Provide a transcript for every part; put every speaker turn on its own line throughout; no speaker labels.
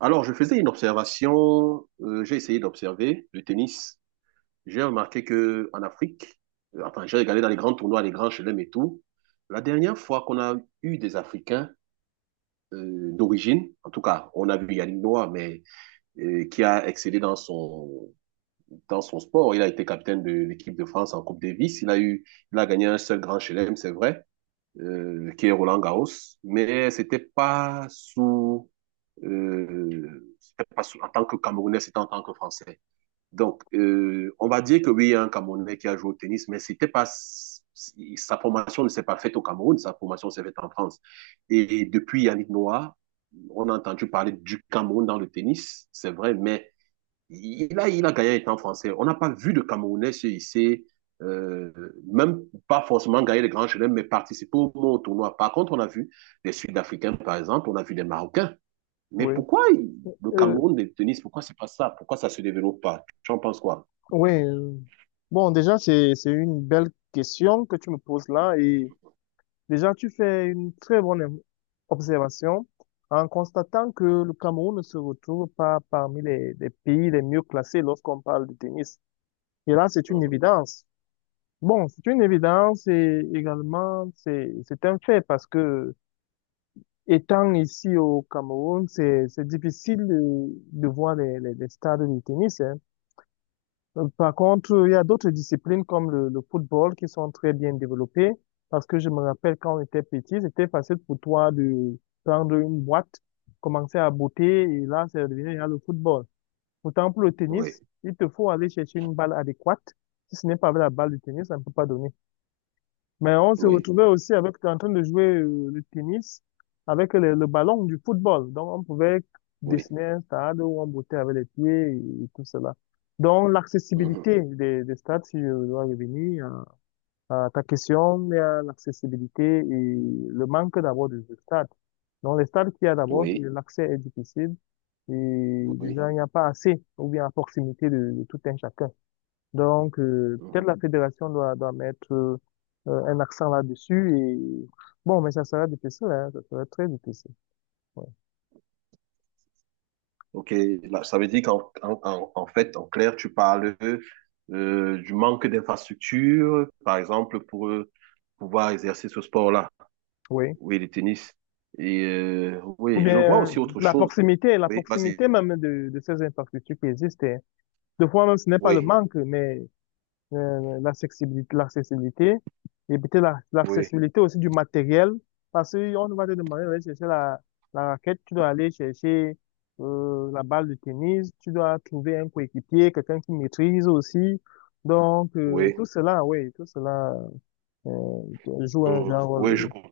Alors, je faisais une observation, j'ai essayé d'observer le tennis. J'ai remarqué que en Afrique, j'ai regardé dans les grands tournois, les grands chelems et tout. La dernière fois qu'on a eu des Africains d'origine, en tout cas, on a vu Yannick Noah, mais qui a excellé dans son sport. Il a été capitaine de l'équipe de France en Coupe Davis. Il a gagné un seul grand chelem, c'est vrai, qui est Roland Garros, mais c'était pas sous- en tant que Camerounais, c'était en tant que Français. Donc, on va dire que oui, il y a un Camerounais qui a joué au tennis, mais c'était pas, sa formation ne s'est pas faite au Cameroun, sa formation s'est faite en France. Et depuis Yannick Noah, on a entendu parler du Cameroun dans le tennis, c'est vrai, mais il a gagné étant français. On n'a pas vu de Camerounais se hisser, euh, même pas forcément gagner les grands chelems, mais participer au tournoi. Par contre, on a vu des Sud-Africains, par exemple, on a vu des Marocains. Mais
Oui,
pourquoi le
euh,
Cameroun de tennis, pourquoi c'est pas ça? Pourquoi ça se développe pas? Tu en penses quoi?
oui. euh, Bon, déjà, c'est une belle question que tu me poses là. Et déjà, tu fais une très bonne observation en constatant que le Cameroun ne se retrouve pas parmi les pays les mieux classés lorsqu'on parle de tennis. Et là, c'est une
Mhm.
évidence. Bon, c'est une évidence et également, c'est un fait parce que étant ici au Cameroun, c'est difficile de voir les stades de tennis, hein. Par contre, il y a d'autres disciplines comme le football qui sont très bien développées parce que je me rappelle quand on était petit, c'était facile pour toi de prendre une boîte, commencer à botter et là, c'est devenu là, le football. Pourtant, pour le
Oui,
tennis, il te faut aller chercher une balle adéquate. Si ce n'est pas avec la balle de tennis, ça ne peut pas donner. Mais on se
oui,
retrouvait aussi avec, t'es en train de jouer le tennis avec le ballon du football. Donc, on pouvait
oui.
dessiner un stade où on bottait avec les pieds et tout cela. Donc,
Mhm.
l'accessibilité des stades, si je dois revenir à ta question, il y a l'accessibilité et le manque d'abord de stades. Donc, les stades qu'il y a d'abord,
Oui,
l'accès est difficile et
oui.
déjà, il n'y a pas assez ou bien à proximité de tout un chacun. Donc,
Mhm.
peut-être la fédération doit mettre un accent là-dessus et bon, mais ça sera difficile, hein, ça sera très difficile. Ouais.
Ok, là, ça veut dire qu'en en, en- en fait, en clair, tu parles du manque d'infrastructures, par exemple, pour pouvoir exercer ce sport-là.
Oui.
Oui, le tennis. Et
Ou
oui, je vois
bien
aussi autre chose.
la
Oui, vas-y.
proximité même de ces infrastructures qui existent, hein. Des fois même, ce n'est pas le
Oui,
manque, mais l'accessibilité, l'accessibilité, éviter
oui,
l'accessibilité aussi du matériel, parce qu'on va te demander d'aller chercher la raquette, tu dois aller chercher la balle de tennis, tu dois trouver un coéquipier, quelqu'un qui maîtrise aussi. Donc,
oui.
tout cela, oui, tout cela joue un
euh,
grand rôle,
oui, je,
oui.
com-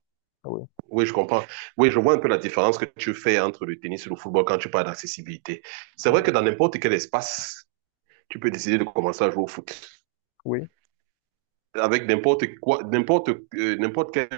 Oui,
oui, je comprends. Oui, je vois un peu la différence que tu fais entre le tennis et le football quand tu parles d'accessibilité. C'est vrai que
oui,
dans n'importe quel espace, tu peux décider de commencer à jouer au foot.
oui,
Avec n'importe quoi, n'importe quel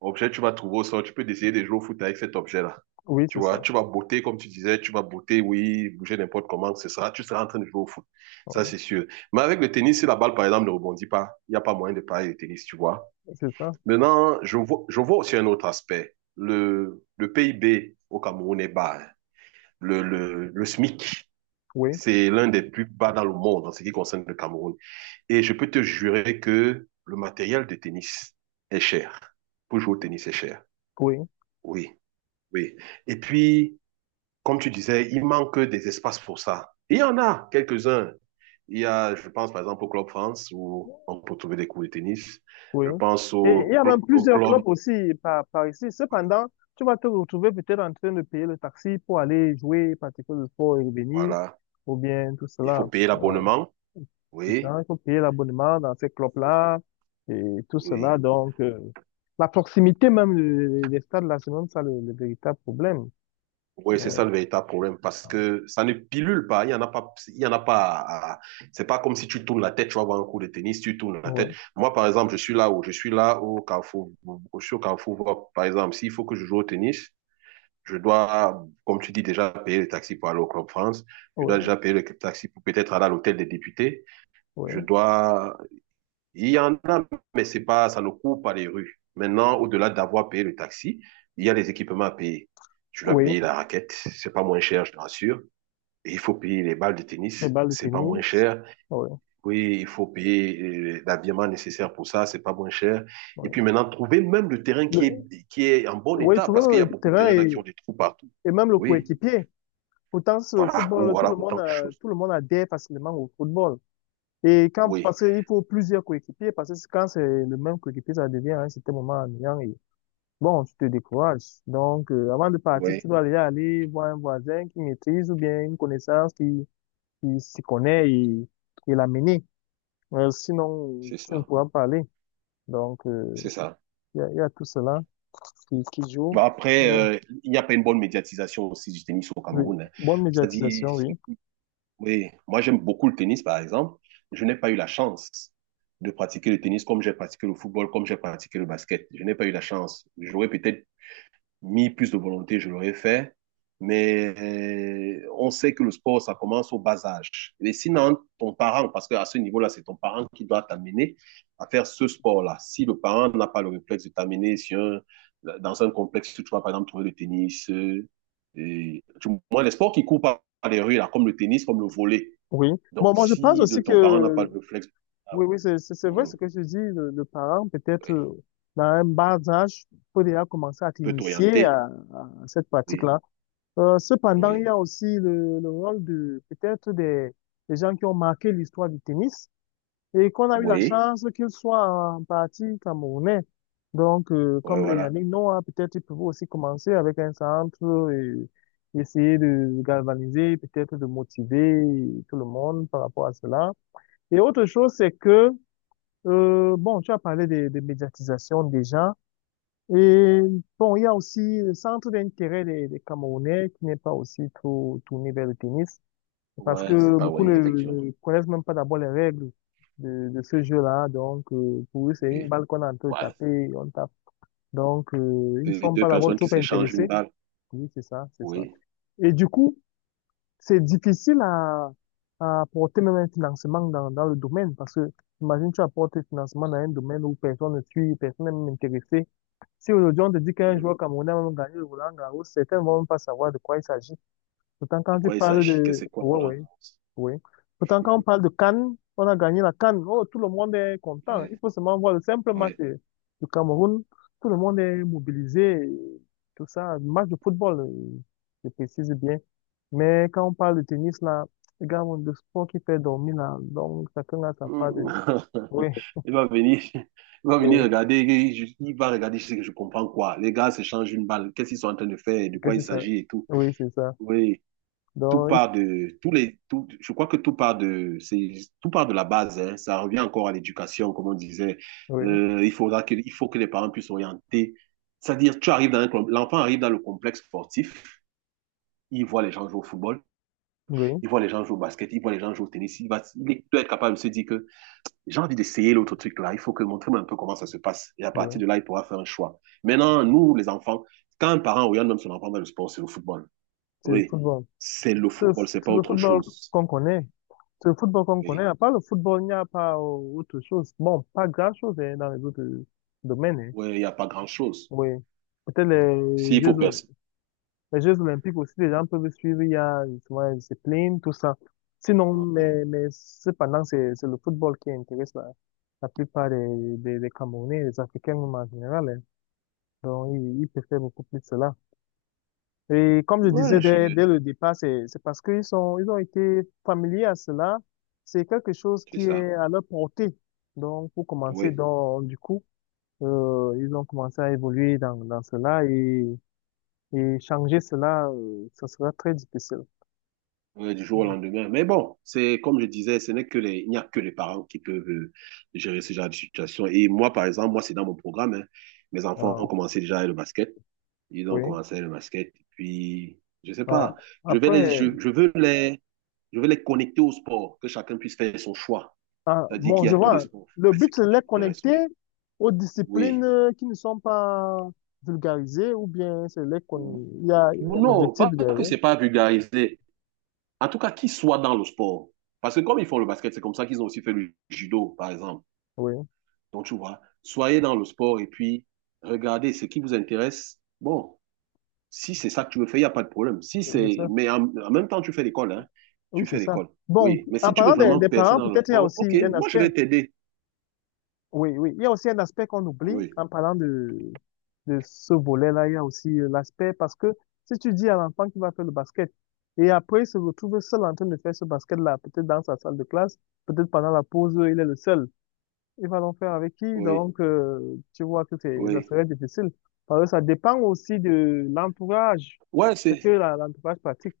objet, tu vas trouver au sol, tu peux essayer de jouer au foot avec cet objet-là.
oui,
Tu
c'est
vois,
ça.
tu vas botter, comme tu disais, tu vas botter, oui, bouger n'importe comment, tu seras en train de jouer au foot. Ça,
Oui,
c'est sûr. Mais avec le tennis, si la balle, par exemple, ne rebondit pas, il n'y a pas moyen de parler de tennis, tu vois.
c'est ça.
Maintenant, je vois aussi un autre aspect. Le PIB au Cameroun est bas, hein. Le SMIC,
Oui,
c'est l'un des plus bas dans le monde en ce qui concerne le Cameroun. Et je peux te jurer que le matériel de tennis est cher. Pour jouer au tennis, c'est cher.
oui.
Oui. Oui. Et puis, comme tu disais, il manque des espaces pour ça. Il y en a quelques-uns. Il y a, je pense par exemple au Club France où on peut trouver des cours de tennis.
Oui.
Je pense
Et il y
au,
a
cl-
même
au
plusieurs
club.
clubs aussi par ici. Cependant, tu vas te retrouver peut-être en train de payer le taxi pour aller jouer, pratiquer le sport et revenir,
Voilà.
ou bien tout
Il faut
cela.
payer
Euh,
l'abonnement.
C'est
Oui.
ça, il faut payer l'abonnement dans ces clubs-là et tout
Oui.
cela. Donc, la proximité même des stades, là, c'est même ça le véritable problème.
Oui,
Euh,
c'est ça le véritable problème parce
Oui.
que ça ne pilule pas. Il y en a pas. Il y en a pas. À- C'est pas comme si tu tournes la tête, tu vas voir un cours de tennis, tu tournes la
Oui,
tête. Moi, par exemple, je suis là au Carrefour. Je suis au Carrefour. Par exemple, s'il faut que je joue au tennis, je dois, comme tu dis déjà, payer le taxi pour aller au Club France. Je dois
oui,
déjà payer le taxi pour peut-être aller à l'hôtel des députés.
oui,
Je dois, il y en a, mais c'est pas, ça ne court pas les rues. Maintenant, au-delà d'avoir payé le taxi, il y a les équipements à payer. Tu dois
oui.
payer la raquette, c'est pas moins cher, je te rassure. Et il faut payer les balles de tennis,
Les balles de
c'est pas moins
tennis,
cher.
oui,
Oui, il faut payer l'habillement nécessaire pour ça, c'est pas moins cher. Et
oui.
puis maintenant, trouver même le terrain
Le-
qui est en bon
oui,
état,
tu
parce qu'il
vois,
y a
le
beaucoup de
terrain
terrains là qui ont des trous partout.
et même le
Oui.
coéquipier. Pourtant, c'est au
Voilà,
football,
autant de choses.
tout le monde adhère facilement au football. Et quand,
Oui,
parce qu'il faut plusieurs coéquipiers, parce que quand c'est le même coéquipier, ça devient à un certain moment ennuyant et bon, tu te décourages. Donc, avant de partir,
oui,
tu dois déjà aller voir un voisin qui maîtrise ou bien une connaissance qui s'y connaît et l'amener. Sinon,
c'est
tu ne
ça,
pourras pas aller. Donc,
c'est ça.
il y a tout cela qui
Bon,
joue. Il
après,
y a-
il n'y a pas une bonne médiatisation aussi du tennis au
oui.
Cameroun, hein.
Bonne
C'est-à-dire,
médiatisation, oui.
oui, moi j'aime beaucoup le tennis, par exemple. Je n'ai pas eu la chance de pratiquer le tennis comme j'ai pratiqué le football, comme j'ai pratiqué le basket. Je n'ai pas eu la chance. J'aurais peut-être mis plus de volonté, je l'aurais fait. Mais on sait que le sport, ça commence au bas âge. Et sinon, ton parent, parce qu'à ce niveau-là, c'est ton parent qui doit t'amener à faire ce sport-là. Si le parent n'a pas le réflexe de t'amener dans un complexe tu vas, par exemple, trouver le tennis, moi, les sports qui courent par les rues, là, comme le tennis, comme le volley.
Oui.
Donc,
Bon, moi, je pense
si de
aussi
ton parent n'a pas le
que
réflexe, ah
oui,
ouais,
oui, c'est vrai
mhm,
ce que je dis. Le parent, peut-être
oui,
dans un bas âge, peut déjà commencer à
peut
t'initier
t'orienter.
à cette
Oui,
pratique-là. Cependant, il
oui,
y a aussi le rôle de peut-être des gens qui ont marqué l'histoire du tennis et qu'on a eu la
oui,
chance qu'ils soient en partie camerounais. Donc,
ouais,
comme les
voilà.
Yannick Noah, peut-être ils peuvent aussi commencer avec un centre et essayer de galvaniser, peut-être de motiver tout le monde par rapport à cela. Et autre chose, c'est que bon, tu as parlé de médiatisation déjà. Et bon, il y a aussi le centre d'intérêt des Camerounais qui n'est pas aussi trop tourné vers le tennis parce
Ouais, c'est
que
pas
beaucoup
oui, effectivement.
ne connaissent même pas d'abord les règles de ce jeu-là. Donc, pour eux, c'est une
Oui.
balle qu'on est en train de
Ouais.
taper, on tape. Donc, ils ne
Deux
sont
deux
pas d'abord
personnes qui
trop
s'échangent une
intéressés.
balle.
Oui, c'est ça, c'est ça.
Oui.
Et du coup, c'est difficile à apporter même un financement dans le domaine parce que, imagine, tu apportes un financement dans un domaine où personne ne suit, personne n'est même intéressé. Si aujourd'hui on te dit qu'un
Mhm.
joueur camerounais va même gagner le Roland Garros, certains vont même pas savoir de quoi il s'agit. Pourtant,
De
quand tu
quoi il
parles
s'agit? Que
de...
c'est quoi,
Oui,
Roland?
oui, oui. Pourtant, quand on parle de Cannes, on a gagné la Cannes. Oh, tout le monde est content. Il
Oui.
faut seulement voir le simple
Oui.
du Cameroun. Tout le monde est mobilisé. Tout ça, le match de football, je précise bien. Mais quand on parle de tennis, là, les gars, le sport qui fait dormir, là, donc chacun a sa part
Mhm.
de... Oui,
Il va venir, il va
oui,
venir regarder, il je- il va regarder, je sais que je comprends quoi. Les gars s'échangent une balle, qu'est-ce qu'ils sont en train de faire, de
que
quoi il
c'est ça.
s'agit et tout.
Oui, c'est ça.
Oui. tout
Donc,
part de tous les tout, je crois que tout part de c'est Tout part de la base, hein. Ça revient encore à l'éducation comme on disait.
oui,
Il faut que les parents puissent orienter, c'est-à-dire tu arrives dans un club, l'enfant arrive dans le complexe sportif, il voit les gens jouer au football,
oui,
il voit les gens jouer au basket, il voit les gens jouer au tennis. Il doit être capable de se dire que j'ai envie d'essayer l'autre truc là, il faut que montre-moi un peu comment ça se passe et à partir
oui.
de là il pourra faire un choix. Maintenant, nous les enfants, quand un parent oriente même son enfant dans le sport, c'est le football.
C'est le
Oui,
football.
c'est le
C'est
football, c'est
c'est
pas
le
autre
football
chose.
qu'on connaît. C'est le football qu'on connaît.
Oui,
À part le football, il n'y a pas autre chose. Bon, pas grand-chose hein, dans les autres domaines, hein.
ouais, il n'y a pas grand-chose.
Oui. Peut-être
S'il faut percer.
Les Jeux Olympiques aussi, les gens peuvent suivre. Il y a justement la discipline, tout ça. Sinon,
Mhm.
mais cependant, c'est le football qui intéresse la plupart des Camerounais, des Africains même en général, hein. Donc, ils préfèrent beaucoup plus cela. Et comme je disais
Ouais, je...
dès le départ, c'est parce qu'ils sont, ils ont été familiers à cela. C'est quelque chose
c'est
qui
ça.
est à leur portée. Donc, pour commencer,
Oui.
donc, du coup, ils ont commencé à évoluer dans cela et changer cela, ça sera très difficile.
Ouais, du jour au
Donc,
lendemain. Mais bon, c'est comme je disais, ce n'est que les... il n'y a que les parents qui peuvent gérer ce genre de situation. Et moi, par exemple, moi, c'est dans mon programme, hein. Mes enfants
euh,
ont commencé déjà le basket. Ils ont
oui.
commencé le basket. Et puis, je sais
Ah,
pas, je vais
après,
les... je veux les connecter au sport, que chacun puisse faire son choix.
ah,
C'est-à-dire
bon,
qu'il y a
je
tous les
vois,
sports.
le
Fais ce
but, c'est
qui
de les
t'intéresse, oui.
connecter aux disciplines qui ne sont pas vulgarisées ou bien c'est les
Oui.
con... il y a un
Non,
objectif
pas que
derrière.
c'est pas vulgarisé. En tout cas, qu'ils soient dans le sport. Parce que comme ils font le basket, c'est comme ça qu'ils ont aussi fait le judo, par exemple.
Oui,
Donc, tu vois, soyez dans le sport et puis regardez ce qui vous intéresse. Bon, si c'est ça que tu veux faire, il n'y a pas de problème. Si
oui, c'est
c'est,
ça.
mais en, en même temps, tu fais l'école, hein.
Oui,
Tu
c'est
fais
ça.
l'école.
Bon,
Oui. Mais
en
si tu veux
parlant
vraiment
des
percer
parents,
dans le
peut-être il y a
sport,
aussi
ok,
un
moi, je
aspect.
vais t'aider.
Oui, oui. Il y a aussi un aspect qu'on oublie
Oui,
en parlant de ce volet-là. Il y a aussi l'aspect parce que si tu dis à l'enfant qu'il va faire le basket et après il se retrouve seul en train de faire ce basket-là, peut-être dans sa salle de classe, peut-être pendant la pause, il est le seul. Il va donc faire avec qui?
oui,
Donc, tu vois que c'est, ça
oui.
serait difficile. Parce que ça dépend aussi de l'entourage,
Ouais,
ce
c'est,
que l'entourage pratique.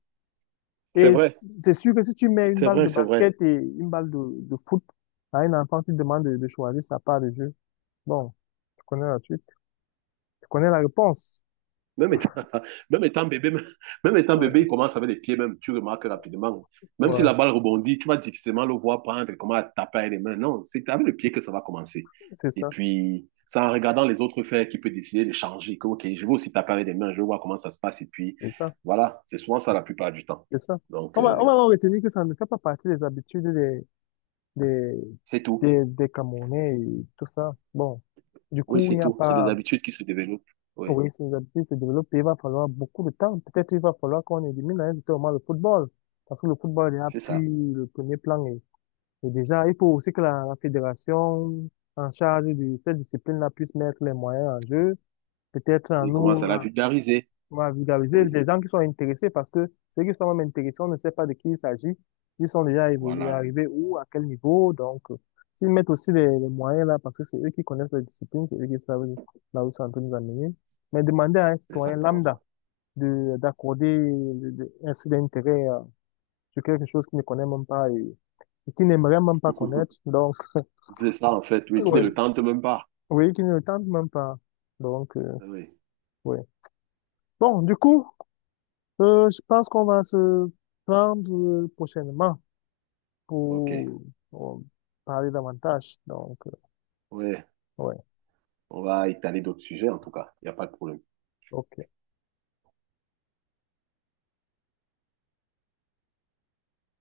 c'est
Et
vrai.
c'est sûr que si tu mets une
C'est
balle de
vrai, c'est vrai.
basket et une balle de foot à un enfant, tu demandes de choisir sa part de jeu. Bon, tu connais la suite. Tu connais la réponse.
Même étant, même étant bébé, même, même étant bébé,
Ouais,
il commence avec les pieds même. Tu remarques rapidement. Même si
ouais,
la balle rebondit, tu vas difficilement le voir prendre, comment taper avec les mains. Non, c'est avec le pied que ça va commencer.
c'est
Et
ça,
puis, c'est en regardant les autres faire qu'il peut décider de changer. Que, ok, je vais aussi taper avec les mains, je vais voir comment ça se passe. Et puis,
c'est ça,
voilà, c'est souvent ça la plupart du temps.
c'est ça.
Donc,
On va en retenir que ça ne fait pas partie des habitudes des,
c'est tout.
des Camerounais et tout ça. Bon, du
Oui,
coup, il
c'est
n'y a
tout. C'est des
pas,
habitudes qui se développent. Oui,
pour que ces habitudes se développent, il va falloir beaucoup de temps. Peut-être il va falloir qu'on élimine à un certain totalement le football. Parce que le football est là,
c'est ça.
puis le premier plan est. Et déjà, il faut aussi que la fédération en charge de cette discipline-là puisse mettre les moyens en jeu, peut-être en
Il commence à
nous,
la vulgariser.
à vulgariser
Oui,
des gens qui sont intéressés, parce que ceux qui sont même intéressés, on ne sait pas de qui il s'agit, ils sont déjà évolués,
voilà,
arrivés où, à quel niveau, donc s'ils mettent aussi les moyens là, parce que c'est eux qui connaissent la discipline, c'est eux qui savent là où ils sont en train de nous amener, mais demander à un
c'est
citoyen
exactement
lambda
ça.
de ainsi d'intérêt sur quelque chose qu'il ne connaît même pas et, et qu'il n'aimerait même pas connaître, donc
C'est ça, en fait. Oui, qui ne
ouais.
le tente même pas.
Oui, qui ne le tente même pas. Donc,
Ah oui,
ouais. Bon, du coup, je pense qu'on va se prendre prochainement
ok.
pour, euh, parler davantage. Donc,
Ouais,
ouais,
on va étaler d'autres sujets en tout cas. Il n'y a pas de problème.
ok.